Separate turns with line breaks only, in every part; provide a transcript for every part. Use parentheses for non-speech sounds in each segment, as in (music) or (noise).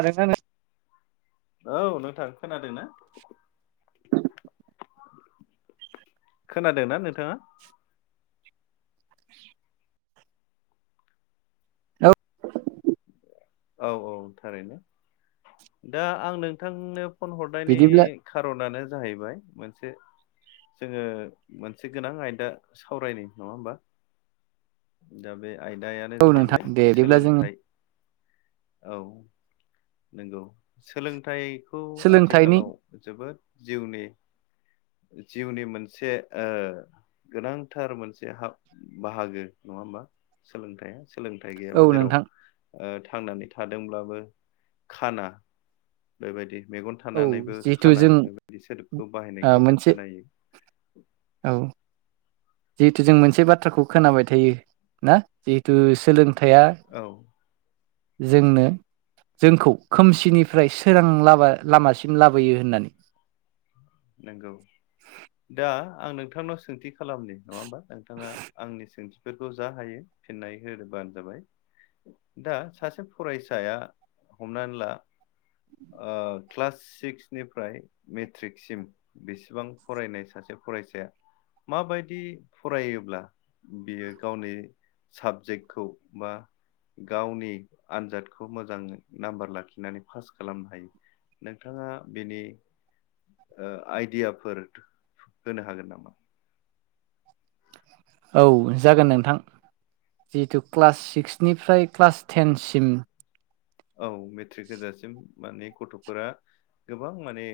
आरो साननैस
औ नोंथां खोनादों ना? खोनादो ना नोंथाङा?
नों औ
औ औ थारैनो। दा आं नोंथांनो फन हरनायनि
बिदिब्ला
खारनानो जाहैबाय मोन से जोङो मोनसे गोनां आयदा सावरायनि नङा होमबा। दा बे आयदायानो
औ नोंथां
जाहैबाय
दे बिदिब्ला जोङो
सोलोंथाइ। औ नोंगौ। सोलोंथाइ खौ
सोलोंथाइनि
आथिखालाव जोबोद जिउनि जिउनि मोनसे ओ गोनांथार मोनसे हा बाहागो नङा होमबा सोलोंथाइया। सोलोंथाइ
औ
गैयाबा जेराव
नोंथां
ओ थांनानै थादोंब्लाबो खाना। बेबायदि मेगन
औ
थानानैबो
जिहेथु
खाना
जों
बेबायदि सोदोबखौ
ओ
बाहायनायखौ जों
मोनसे
खोनायो।
औ जिहेथु जों मोनसे बाथ्राखौ खोनाबाय थायो ना? जिहेथु सोलों थाया
औ
जोंनो जोंखौ खोमसिनिफ्राय सोरां लाबा लामासिम लाबोयो होननानै।
नंगौ, दा आं नोंथांनाव सोंथि खालामनि नङा होमबा? नोंथाङा आंनि सोंथिफोरखौ जा हायो फिननाय होबानो जाबाय। दा सासे फरायसाया हमनानै ला ओ क्लास सिक्सनिफ्राय मेट्रिक सिम बेसेबां फरायनाय सासे फरायसाया? माबायदि फरायोब्ला बियो गावनि साबजेक्टखौ बा गावनि आनजादखौ मोजां नाम्बार लाखिनानै पास खालामनो हायो? नोंथाङा बेनि ओ आइडियाफोर होनो हागोन नामा?
औ जागोन नोंथां। जिहेतु क्लास सिक्सनिफ्राय क्लास टेन सिम
औ मेट्रिक होजासिम। माने गथ'फोरा गोबां माने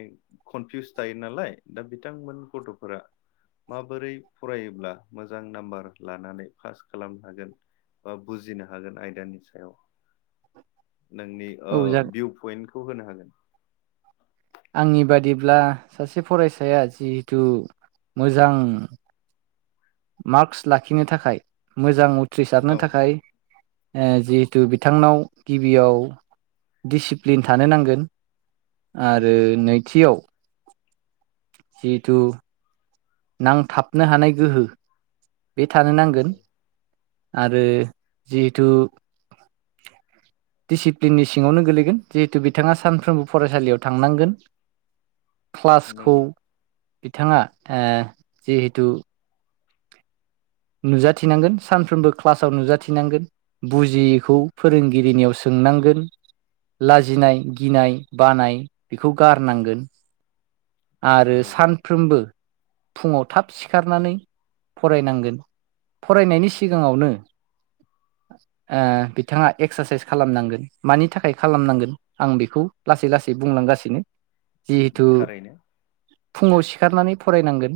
कनफिउस थायो नालाय दा बिथांमोन गथ'फो रा माबोरै फरायोब्ला मोजां नाम्बार लानानै पास खालामनो हागोन? बा बुजिनो हागोन आयदानि सायाव।
(inaudible)
नोंनि ओ
औ जागोन
भिउ पइन्टखौ होनो हागोन।
आंनि बादिब्ला सासे फरायसाया जिहेथु मोजां मार्क्स लाखिनो थाखाय मोजां
औ
उथ्रिसारनो थाखाय ओ जिहेथु बिथांनाव गिबियाव डिसिप्लिन थानो नांगोन। आरो
नंगौ
नैथियाव - जिहेथु नांथाबनो हानाय गोहो बे थानो नांगोन
नंगौ
आरो जिहेथु
(inaudible)
डिसिप्लिननि सिङावनो गोलैगोन जिहेथु बिथाङा सानफ्रोमबो फरायसालियाव थांनांगोन। क्लासखौ
नंगौ
बिथाङा ओ जिहेथु नुजाथिनांगोन सानफ्रोमबो क्लासाव नुजाथिनांगोन बुजियैखौ फोरोंगिरिनियाव सों नांगोन लाजिनाय गिनाय बानाय बेखौ गारनांगोन। आरो
नंगौ
सानफ्रोमबो फुङाव थाब सिखारनानै फरायनांगोन। फरायनायनि सिगाङावनो ओ बिथाङा एक्सारसाइस खालामनांगोन मानि थाखाय खालामनांगोन आं बेखौ लासै लासै बुं गासिनो जिहेथु
थारैनो
फुङाव सिखारनानै फरायनांगोन,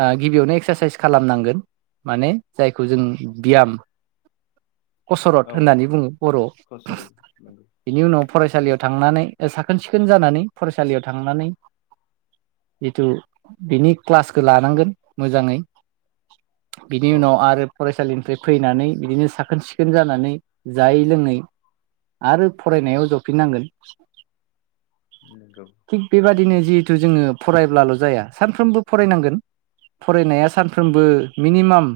ओ गिबियावनो एक्सारसाइस खालामनांगोन। माने जायखौ जों ब्याम कसरत
औ
होननानै बुङो बर'आव,
कसरत नंगौ
बिनि उनाव फरायसालियाव थांनानै साखोन सिखोन जानानै फरायसालियाव थांनानै जिथु बिनि क्लासखो लानांगोन मोजाङै बिनि
औ
उनाव आरो फरायसालिनिफ्राय फैनानै बिदिनो साख साखोन-सिखोन जानानै जायै लोङै आरो फरायनायाव जफिननांगोन।
नंगौ
थिग बेबादिनो जिहेथु जोङो फरायब्लाल' जाया सानफ्रोमबो फरायनांगोन। फरायनाया सानफ्रोमबो मिनिमाम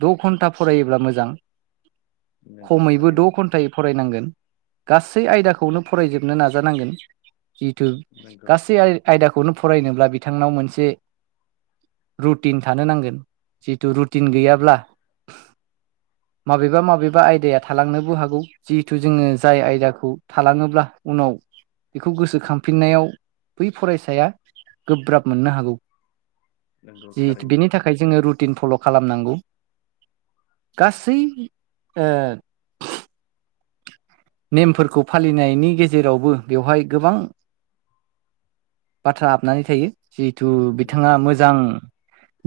द' घन्टा फरायोब्ला मोजां।
नंगौ
खमैबो
थारैनो
द' घन्टायै फरायनांगोन। गासै आयदाखौनो फरायजोबनो नाजानांगोन। जिहेथु
नंगौ
गासै आयदाखौ खौनो फरायनोब्ला बिथांनाव मोनसे रुटिन थानो नांगोन। थु रुटिन
नंगौ
गैयाब्ला माबेबा माबेबा आयदाया थालांनोबो हागौ जिहेथु जोङो जाय आयदाखौ थाङोब्ला उनाव नाव बेखौ गोसोखांफिननायाव बै फरायसाया गोब्राब मोननो हागौ।
नंगौ
जि
थारैनो
बेनि थाखाय जोङो रुटिन फल' खालामनांगौ। गासै ओ नेमफोरखौ फालिनायनि गेजेरावबो बेवहाय गोबां बाथ्रा हाबनानै थायो जिहेथु बिथाङा
नंगौ
मोजां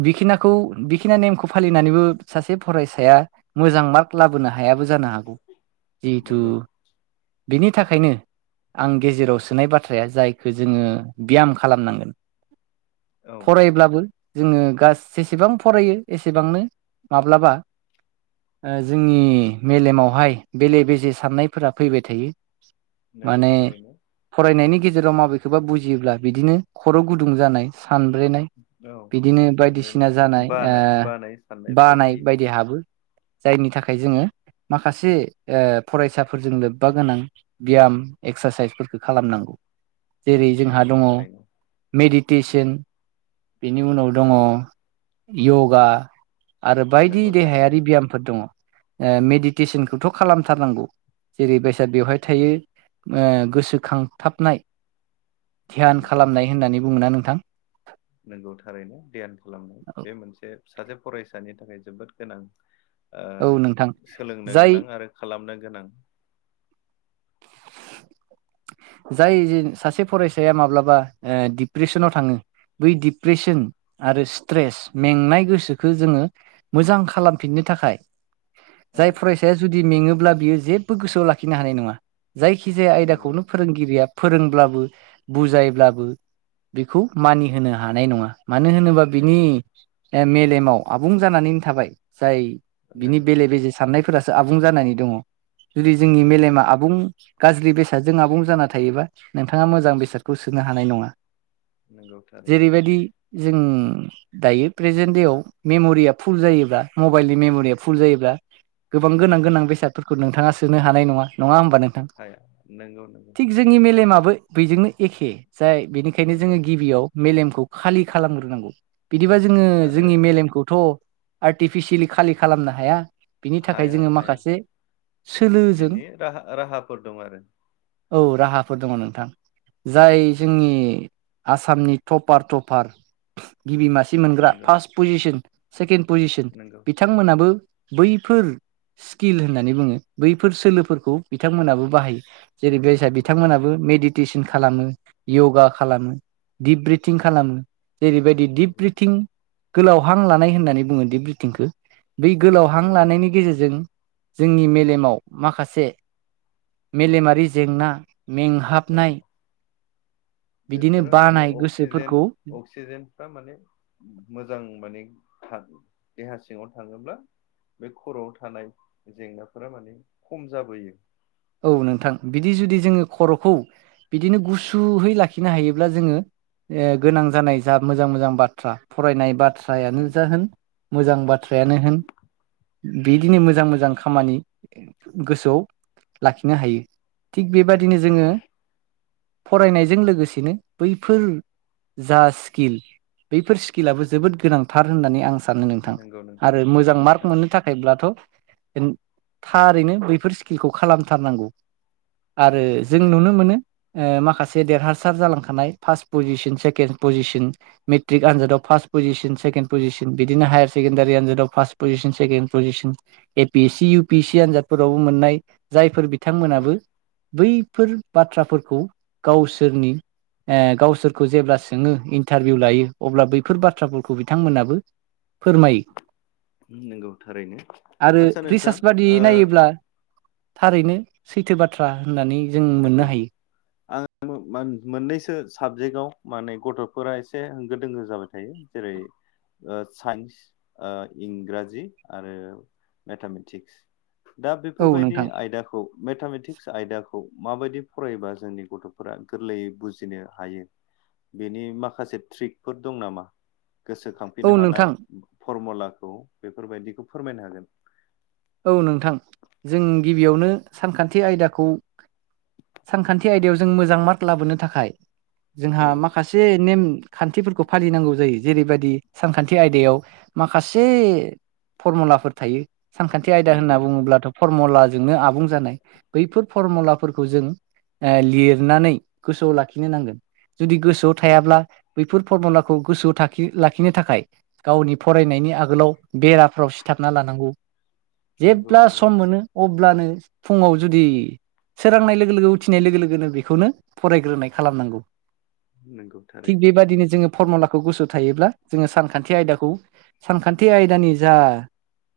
बिखिनाखौ बिखिना नेमखौ फालिनानैबो सासे फरायसाया मोजां मार्क लाबोनो हायाबो जानो हागौ। जिहेथु
नंगौ
बिनि थाखायनो आं गेजेराव सोनाय बाथ्राया जायखौ जोङो ब्याम खालामनांगोन।
औ
फरायब्लाबो जोङो गासै जेसेबां फरायो एसेबांनो माब्लाबा जोंनि मेलेमावहाय बेले बेजे साननायफोरा फैबाय थायो।
नंगौ
माने
थारैनो
फरायनायनि गेजेर जेराव माबेखौबा बुजियोब्ला बिदिनो खर' गुदुं जानाय सानब्रेनाय
औ
बिदिनो
सानबायनो
बायदिसिना जानाय
बानाय बानाय साननायफ्रा
बानाय
फैयो
बायदि हाबो। जायनि थाखाय जोङो माखासे ओ फरायसाफोरजों लोब्बा गोनां बियाम एक्सारसाइसफोरखौ खालामनांगौ। जेरै जोंहा
नंगौ
दङ
थारैनो
मेडिटेसन। बेनि उनाव दङ
नंगौ
यगा आरो बायदि
नंगौ थारैनो
देहायारि दङ ब्यामफोर ओ मेडिटेसनखौथ' खालामथारनांगौ जेरै बेसा बेवहाय थायो ओ गोसोखांथाबनाय ध्यान
नंगौ
खालामनाय होननानै बुङो ना नोंथां?
नंगौ थारैनो ध्यान खालामनाय बे मोनसे सासे फरायसानि थाखाय जोबोर गोनां ओ
औ नोंथां
सोलोंनो
जाय
गोनां आरो खालामनो गोनां। (inaudible)
जाय जे सासे फरायसाया माब्लाबा ओ डिप्रेसनाव थाङो। बै डिप्रेसन आरो स्ट्रेस मेंनाय गोसोखो जोङो मोजां खालामफिननो थाखाय जाय
औ
फरायसाया जुदि मेङोब्ला बियो जेबो गोसोआव लाखिनो हानाय नङा। जायखिजाया
नंगौ
आयदाखौनो फोरोंगिरिया फोरोंब्लाबो बुजायब्लाबो बेखौ मानिहोनो हानाय नङा। मानो होनोबा
औ
बिनि मेलेमाव आबुं जानानैनो थाबाय जाय बिनि
नंगौ
बेले बेजे साननायफोरासो आबुं जानानै दङ जुदि जोंनि
नंगौ
मेलेमा आबुं गाज्रि बेसाद जों आबुं जाना थायोबा नोंथाङा मोजां बेसादखौ सोनो हानाय नङा।
नंगौ थारैनो
जेरैबायदि जों दायो प्रेजेन्ट देआव मेम'रिया फुल जायोब्ला मबाइलनि मेम'रिया फुल जायोब्ला गोबां गोनां -
नंगौ
गोनां बेसादफोरखौ नोंथाङा सोनो हानाय नङा। नङा होमबा नों?
हाया नंगौ नंगौ
थिग जोंनि मेलेमाबो बेजोंनो एखे। जाय बेनिखायनो
नंगौ
जोङो गिबियाव मेलेमखौ खालि खालामग्रोनांगौ। बिदिबा जोङो
आरो
जोंनि मेलेमखौथ' आर्टिफिसियेलि खालि खालामनो हाया। बिनि थाखाय
हाया
जोङो
हाया
माखासे सोलोजों
बेनि राहा राहाफोर दं आरो
औ राहाफोर दङ नोंथां। जाय जोंनि आसामनि टपार टफार गिबि मास सि मोनग्रा
नंगौ
फार्स्ट पजिसन सेकेण्ड पजिसन
नंगौ
बिथांमोनाबो बैफोर स्किल होननानै बुङो बैफोर सोलोफोरखौ बिथांमोनाबो बाहायो। जेरै बेसा
नंगौ
बिथांमोनाबो मेडिट टेसन खालामो, यगा खालामो, दिप ब्रिथिं खालामो। जेरैबायदि दिप
नंगौ
ब्रिथिं गोलाव हां लानाय होननानै बुङो दिप ब्रिथिंखो। बै गोलाव हां
नंगौ
लानायनि गेजेरजों जोंनि मेलेमाव माखासे मेलेमारि जेंना
औ
मेंहाबनाय बिदिनो
बेफोरो माने
बानाय
अक्सिजेन
गोसोफोरखौ
- अक्सिजेनफ्रा माने मोजां माने थाग देहा सिङाव थाङोब्ला बे खर'आव थानाय जेंनाफोरा माने खम जाबोयो।
औ नोंथां बिदि जुदि जोङो खर'खौ बिदिनो गुसुयै लाखिनो हायोब्ला जोङो ए गोनां जानाय जा मोजां - मोजां बाथ्रा फरायनाय बा बाथ्रायानो
नंगौ
जा होन मोजां बाथ्रायानो होन बिदिनो
नंगौ
मोजां - मोजां खामानि गोसोआव लाखिनो हायो थिग
नंगौ
बेबादिनो जोङो
थारैनो
फरायनायजों लोगोसेनो बैफोर जा स्किल बैफोर स्किलाबो जोबोद गोनांथार होननानै आं सानो नोंथां
नंगौ नोंथां
आरो मोजां मार्क
नोंथां
मोननो थाखायब्लाथ' थारैनो बैफोर स्किलखौ खालामथारनांगौ। आरो
नंगौ
जों
थारैनो
नुनो मोनो। ओ माखासे देरहासार जालांखानाय first position second position matric आनजादाव फार्स्ट पजिसन सेकेण्ड पजिसन बिदिनो हायार सेकेण्डारि आनजादाव first position second position A P S C U P सि आनजादफोरावबो मोननाय जायफोर
नंगौ
बिथांमोनाबो बैफोर बाथ्राफोरखौ गावसोरनि ओ गावसोरखौ जेब्ला सोङो इन्टारभिउ लायो अब्ला बैफोर बाथ्राफोरखौ बिथांमोनाबो फोरमायो
नंगौ थारैनो
आरो
आदसा नोंथां
रिसार्च बादियै
ओ
नायोब्ला थारैनो सैथो बाथ्रा होननानै जों मोननो हायो।
मोन मान मोननैसो साबजेक्टआव माने गथ'फोरा एसे होंगो - दोंगो जाबाय थायो। जेरै, ओ साइन्स ओ इंराजि आरो मेथामेटिक्स। दा
औ
बेफोरबायदि
नोंथां
आयदाखौ मेथामेटिक्स आयदा खौ माबायदि फरायोबा जोंनि गथ'फोरा गोरलैयै बुजिनो हायो? बेनि माखासे ट्रिकफोर दं नामा? गोसोखांफिननो
औ
हानाय
नोंथां
फरमुलाखौ बेफोरबायदिखौ फोरमायनो हागोन।
औ नोंथां जों गिबियावनो सानखान्थि आयदाखौ सानखान्थि आयदायाव जों मोजां मार्क लाबोनो थाखाय जोंहा
औ
माखासे नेम खान्थिफोरखौ फालिनांगौ जायो जेरैबायदि सानखान्थि आयदायाव माखासे फरमुलाफोर थायो सानखान्थि आयदा होनना
नंगौ
बुङोब्लाथ' फरमुलाजोंनो आबुं जानाय बैफोर फरमुलाफोरखौ जों ओ लिरनानै गोसोआव लाखिनो नांगोन जुदि गोसोआव
नंगौ
थायाब्ला बै फोर फरमुलाखौ गोसोआव थाखि लाखिनो थाखाय गावनि फरायनायनि आगोलाव बेराफ्राव सिथाबना लानांगौ
नंगौ
जेब्ला
नंगौ
सम मोनो अब्लानो फुङाव जुदि सोरांनाय लोगो - लोगो उथिनाय लोगो लोगोनो बेखौनो फरायग्रोनाय खालामनांगौ।
नोंगौ थारैनो
फरम'लाखौ गसोङाव थायोब्ला जोङो सानखान्थि आयदाखौ सानखान्थि आयदानि जा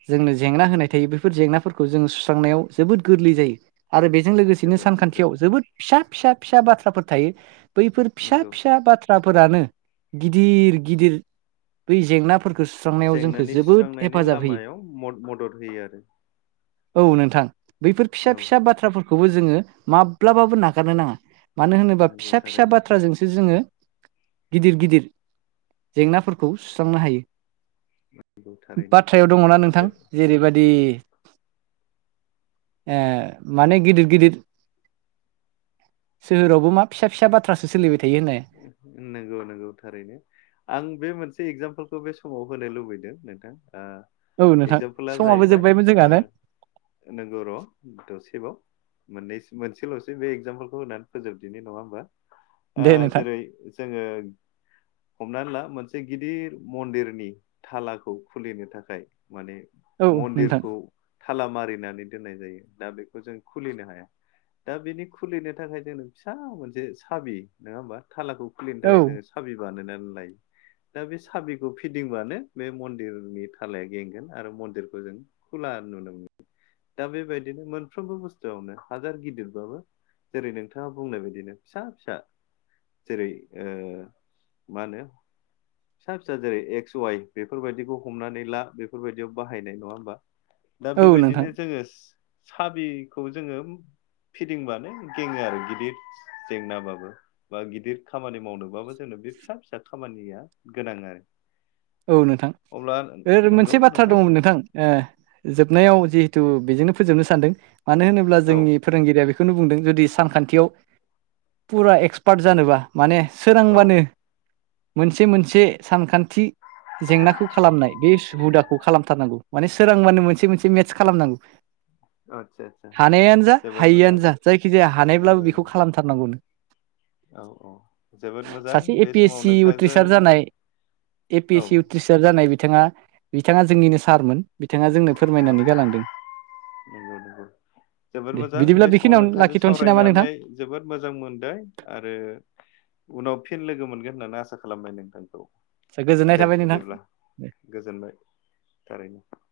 जोंनो जेंना होनाय थायो बेफोर जेंनाफोरखौ जों सुस्रांनायाव जोबोद गोरलै जायो आरो बेजों लोगोसेनो
जोबोद
सानखान्थियाव
मोजां
जोबोद फिसा फिसा फिसा बाथ्राफोर थायो बैफोर फिसा
नंगौ
फिसा बाथ्राफोरानो गिदिर गिदिर बै जेंनाफोर
जेंनानि सुस्रांनायनि लामायाव म' मदद होयो आरो
औ नोंथां बैफोर फिसा
औ
फिसा बाथ्राफोर खौबो जोङो माब्लाबाबो नागारनो नाङा मानो होनोबा
नंगौ
फिसा फिसा
थारैनो
बाथ्राजोंसो जोङो गिदिर गिदिर जेंनाफोरखौ सुस्रांनो हायो
नंगौ थारैनो
बाथ्रायाव दङना नोंथां जेरैबादि ओ माने गिदिर गिदिर सोहोरावबो मा फिसा फिसा बाथ
नोंगौ नोंगौ थारैनो आं बे मोनसे एक्जामपोल खौ बे समाव होनो लुबैदों नोंथां। ओ
औ नोंथां समाबो जोबबायमोन जोंहा ने?
नोंगौ र' दसेबाव। मोननैसो मोनसेल'सो बे एक्जामपोलखौ होनानै फोजोबदिनि नङा होमबा? ओ
दे नोंथां
जेरै जोङो हमनान ला मोनसे गिदिर मन्दिरनि थालाखौ खुलिनो थाखाय माने
औ नोंथां
मन्दिरखौ थालामारि नानै दोननाय जायो दा बेखौ जों खुलिनो हाया। दा बिनि खुलिनो थाखाय जोंनो फिसा मोनसे साबि नोङा होमबा थालाखौ खुलिनो
औ
थाखाय जोङो साबि बानायनानै लायो। दा बे साबिखौ फिदिंबानो बे मन्दिरनि थालाया गेंगोन आरो मन्दिरखौ जों खुला नुनो मोनो दा बेबायदिनो मोनफ्रोमबो बुस्थुआवनो हाजार गिदिरबाबो जेरै नोंथाङा बुंनाय बायदिनो फिसा फिसा जेरै ओ मा होनो फिसा फिसा जेरै एक्स वाइ बेफोरबायदिखौ हमनानै ला बेफोरबायदियाव बाहायनाय नङा होमबा? दा
औ नोंथां
बेबायदिनो जोङो साबिखौ जोङो फिदिंबानो गेङो आरो गिदिद जेंनाबाबो। बा गिदिद खामानि मावनोबाबो जोंनो बे फिसा फिसा खामानिया गोनां आरो।
औ नोंथां
अब्ला
ओ मोनसे बाथ्रा दङमोन नोंथां ओ जोबनायाव जिहेथु बेजोंनो फोजोबनो सानदों मानो होनोब्ला
औ
जोंनि फोरोंगिरिया बे खौनो बुंदों जुदि सानखान्थियाव फुरा एक्सपार्ट जानोबा माने
औ
सोरांबानो मोनसे मोनसे सानखान्थि जेंनाखौ खालामनाय बे (unintelligible) हुदाखौ खालामथारनांगौ माने सोरांबानो मोनसे मोनसे मेटस खालामनांगौ।
आदसा आदसा
हानायानो जा
जोबोद मोजां
हायिआंनो जा जायखिजाया हानायब्लाबो
नंगौ
बेखौ
नंगौ
खालामथारनांगौनो।
औ औ जोबोद मोजां
सासे ए
बे
पि एस
समाव
सि
नोंथांजों
उथ्रिसार जानाय ए पि एस
औ
सि
औ
उथ्रिसार जानाय बिथाङा बिथाङा जोंनिनो सारमोन। बिथाङा जोंनो फोरमायनानै गालांदों।
नोंगौ नोंगौ। जोबोर
दे
मोजां
बिदिब्ला
बे समाव
बेखिनियावनो
नोंथांजों
लाखिथ'नोसै नामा
सावरायनानै
नोंथां
जोबोद मोजां मोनदों आरो उनाव फिन लोगो मोनगोन होननानै आसा खालामबाय नोंथांखौ।
गोजोननाय
दे
थाबाय नोंथां
बिदिब्ला गोजोनबाय थारैनो।